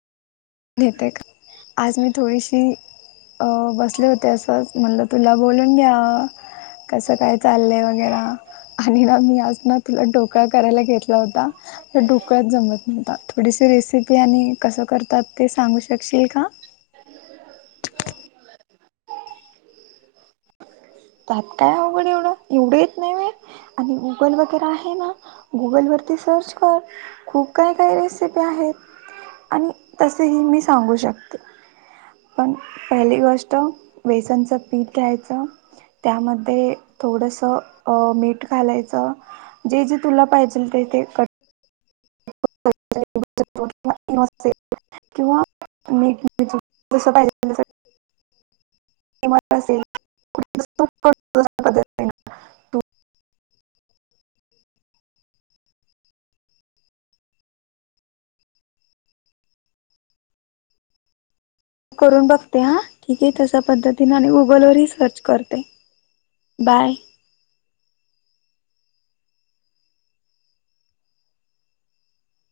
नेताय का? आज मी थोडीशी अ बसले होते असंच म्हणलं तुला बोलून मी आ कसं काय चाललंय वगैरा आणि ना मी आज ना तुला ढोकळा करायला घेतला होता, पण ढोकळ्याच जमत नव्हता. थोडीशी रेसिपी आणि कस करतात ते सांगू शकशील का? त्यात काय अवघड हाय एवढं. एवढं येत नाही होय? आणि गुगल वगैरे आहे ना, गुगल वर सर्च कर. खूप काय काय रेसिपी आहेत. आणि तसेही मी सांगू शकते. पण पहिली गोष्ट बेसनचं पीठ घ्यायचं. त्यामध्ये थोडंसं अं मीठ घालायचं, जे जे तुला पाहिजेल ते ते [inaudible] [unintelligible] किंवा मी जस पाहिजे तस ते मात्र असेल [unintelligible] करून बघते, हा ठीक आहे तशा पद्धतीने आणि गुगलवरही सर्च करते. बाय. [inaudible]